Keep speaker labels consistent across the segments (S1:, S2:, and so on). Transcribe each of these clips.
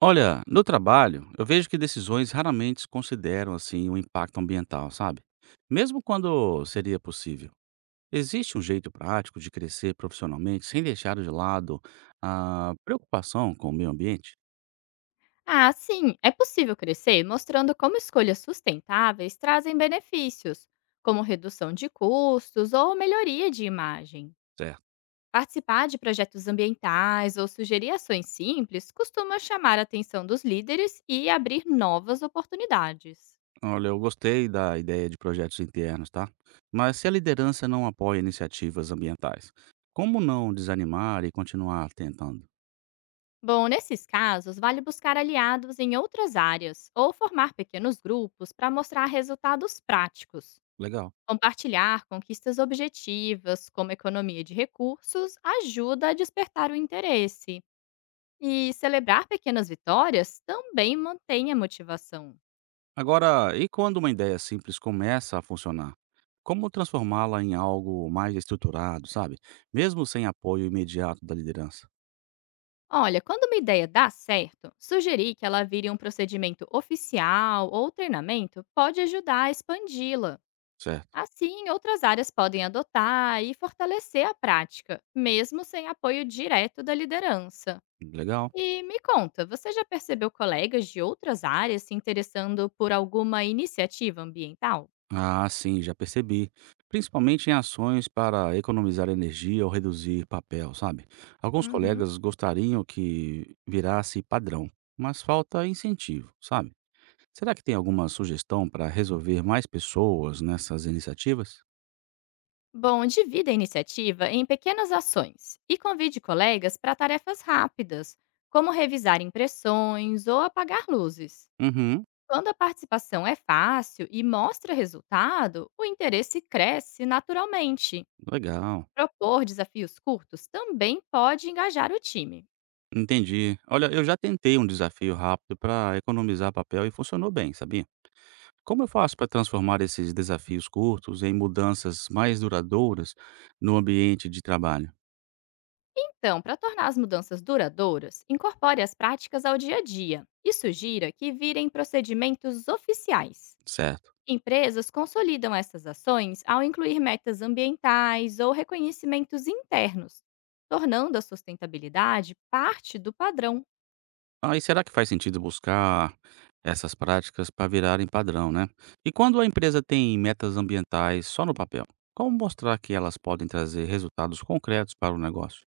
S1: Olha, no trabalho, eu vejo que decisões raramente consideram assim o impacto ambiental, sabe? Mesmo quando seria possível. Existe um jeito prático de crescer profissionalmente sem deixar de lado a preocupação com o meio ambiente?
S2: Ah, sim, é possível crescer mostrando como escolhas sustentáveis trazem benefícios, como redução de custos ou melhoria de imagem.
S1: Certo.
S2: Participar de projetos ambientais ou sugerir ações simples costuma chamar a atenção dos líderes e abrir novas oportunidades.
S1: Olha, eu gostei da ideia de projetos internos, tá? Mas se a liderança não apoia iniciativas ambientais, como não desanimar e continuar tentando?
S2: Bom, nesses casos, vale buscar aliados em outras áreas ou formar pequenos grupos para mostrar resultados práticos.
S1: Legal.
S2: Compartilhar conquistas objetivas, como economia de recursos, ajuda a despertar o interesse. E celebrar pequenas vitórias também mantém a motivação.
S1: Agora, e quando uma ideia simples começa a funcionar? Como transformá-la em algo mais estruturado, sabe? Mesmo sem apoio imediato da liderança,
S2: Olha, quando uma ideia dá certo, sugerir que ela vire um procedimento oficial ou treinamento pode ajudar a expandi-la.
S1: certo?
S2: Assim, outras áreas podem adotar e fortalecer a prática, mesmo sem apoio direto da liderança.
S1: Legal?
S2: E me conta, você já percebeu colegas de outras áreas se interessando por alguma iniciativa ambiental?
S1: Ah, sim, já percebi. Principalmente em ações para economizar energia ou reduzir papel, sabe? Alguns
S2: Uhum.
S1: colegas gostariam que virasse padrão, mas falta incentivo, sabe? Será que tem alguma sugestão para resolver mais pessoas nessas iniciativas?
S2: Bom, divida a iniciativa em pequenas ações e convide colegas para tarefas rápidas, como revisar impressões ou apagar luzes.
S1: Uhum,
S2: Quando a participação é fácil e mostra resultado, o interesse cresce naturalmente.
S1: legal.
S2: Propor desafios curtos também pode engajar o time.
S1: Entendi. Olha, eu já tentei um desafio rápido para economizar papel e funcionou bem, sabia? Como eu faço para transformar esses desafios curtos em mudanças mais duradouras no ambiente de trabalho?
S2: Então, para tornar as mudanças duradouras, incorpore as práticas ao dia a dia e sugira que virem procedimentos oficiais.
S1: Certo.
S2: Empresas consolidam essas ações ao incluir metas ambientais ou reconhecimentos internos, tornando a sustentabilidade parte do padrão.
S1: Aí será que faz sentido buscar essas práticas para virarem padrão, né? E quando a empresa tem metas ambientais só no papel, como mostrar que elas podem trazer resultados concretos para o negócio?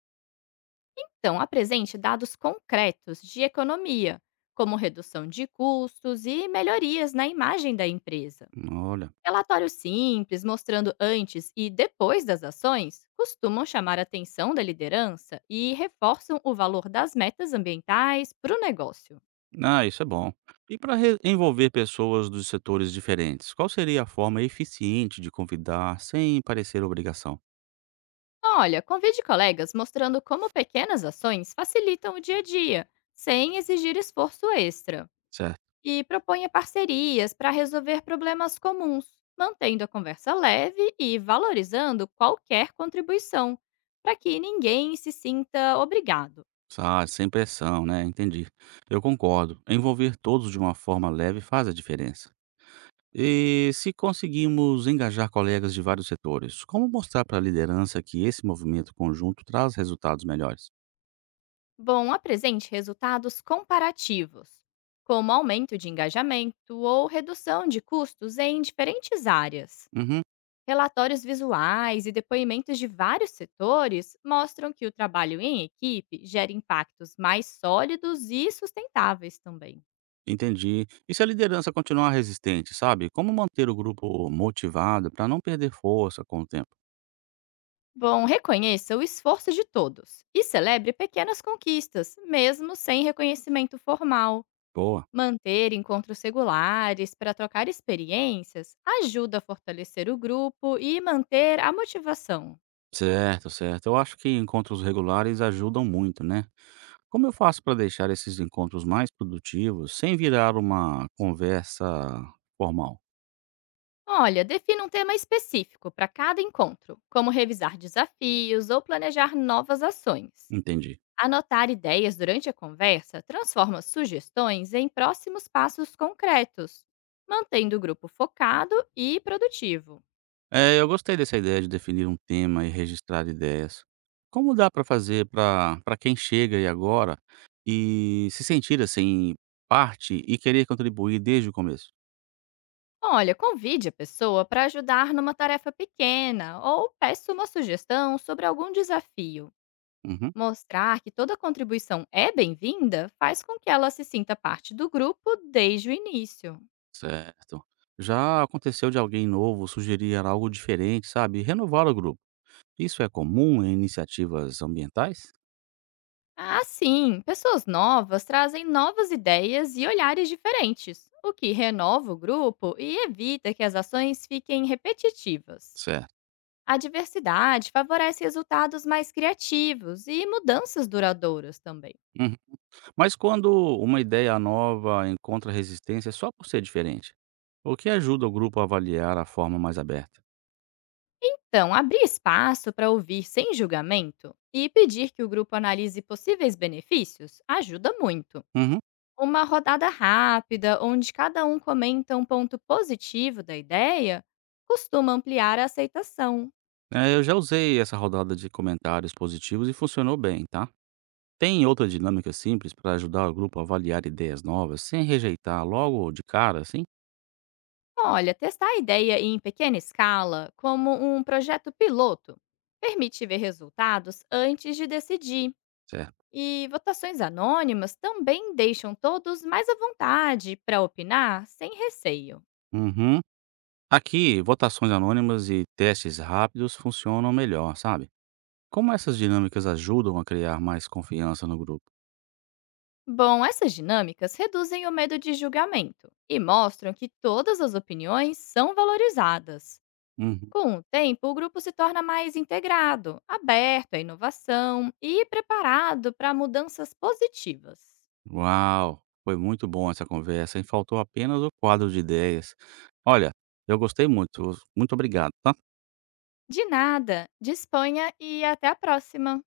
S2: Então, apresente dados concretos de economia, como redução de custos e melhorias na imagem da empresa.
S1: Olha.
S2: Relatórios simples, mostrando antes e depois das ações, costumam chamar a atenção da liderança e reforçam o valor das metas ambientais para o negócio.
S1: Ah, isso é bom. E para envolver pessoas dos setores diferentes, qual seria a forma eficiente de convidar sem parecer obrigação?
S2: Olha, convide colegas mostrando como pequenas ações facilitam o dia a dia, sem exigir esforço extra.
S1: Certo.
S2: E proponha parcerias para resolver problemas comuns, mantendo a conversa leve e valorizando qualquer contribuição, para que ninguém se sinta obrigado.
S1: Ah, sem pressão, né? Entendi. Eu concordo. Envolver todos de uma forma leve faz a diferença. E se conseguimos engajar colegas de vários setores, como mostrar para a liderança que esse movimento conjunto traz resultados melhores?
S2: Bom, apresente resultados comparativos, como aumento de engajamento ou redução de custos em diferentes áreas.
S1: Uhum,
S2: Relatórios visuais e depoimentos de vários setores mostram que o trabalho em equipe gera impactos mais sólidos e sustentáveis também.
S1: entendi. E se a liderança continuar resistente, sabe? Como manter o grupo motivado para não perder força com o tempo?
S2: Bom, reconheça o esforço de todos e celebre pequenas conquistas, mesmo sem reconhecimento formal.
S1: Boa.
S2: Manter encontros regulares para trocar experiências ajuda a fortalecer o grupo e manter a motivação.
S1: Certo, certo. Eu acho que encontros regulares ajudam muito, né? Como eu faço para deixar esses encontros mais produtivos sem virar uma conversa formal?
S2: Olha, defina um tema específico para cada encontro, como revisar desafios ou planejar novas ações.
S1: Entendi.
S2: Anotar ideias durante a conversa transforma sugestões em próximos passos concretos, mantendo o grupo focado e produtivo.
S1: É, eu gostei dessa ideia de definir um tema e registrar ideias. Como dá para fazer para quem chega e agora e se sentir assim parte e querer contribuir desde o começo?
S2: Olha, convide a pessoa para ajudar numa tarefa pequena ou peça uma sugestão sobre algum desafio.
S1: Uhum.
S2: Mostrar que toda contribuição é bem-vinda faz com que ela se sinta parte do grupo desde o início.
S1: Certo. Já aconteceu de alguém novo sugerir algo diferente, sabe? E renovar o grupo. Isso é comum em iniciativas ambientais?
S2: Assim, pessoas novas trazem novas ideias e olhares diferentes, o que renova o grupo e evita que as ações fiquem repetitivas.
S1: Certo.
S2: A diversidade favorece resultados mais criativos e mudanças duradouras também.
S1: Uhum. Mas quando uma ideia nova encontra resistência é só por ser diferente, o que ajuda o grupo a avaliar a forma mais aberta?
S2: Então, abrir espaço para ouvir sem julgamento e pedir que o grupo analise possíveis benefícios ajuda muito.
S1: Uhum.
S2: Uma rodada rápida, onde cada um comenta um ponto positivo da ideia, costuma ampliar a aceitação.
S1: É, eu já usei essa rodada de comentários positivos e funcionou bem, tá? Tem outra dinâmica simples para ajudar o grupo a avaliar ideias novas sem rejeitar logo de cara, assim?
S2: Olha, testar a ideia em pequena escala, como um projeto piloto, permite ver resultados antes de decidir.
S1: Certo.
S2: E votações anônimas também deixam todos mais à vontade para opinar sem receio.
S1: Uhum. Aqui, votações anônimas e testes rápidos funcionam melhor, sabe? Como essas dinâmicas ajudam a criar mais confiança no grupo?
S2: Bom, essas dinâmicas reduzem o medo de julgamento e mostram que todas as opiniões são valorizadas.
S1: Uhum.
S2: Com o tempo, o grupo se torna mais integrado, aberto à inovação e preparado para mudanças positivas.
S1: Uau! Foi muito bom essa conversa e faltou apenas o quadro de ideias. Olha, eu gostei muito. Muito obrigado, tá?
S2: De nada, disponha e até a próxima!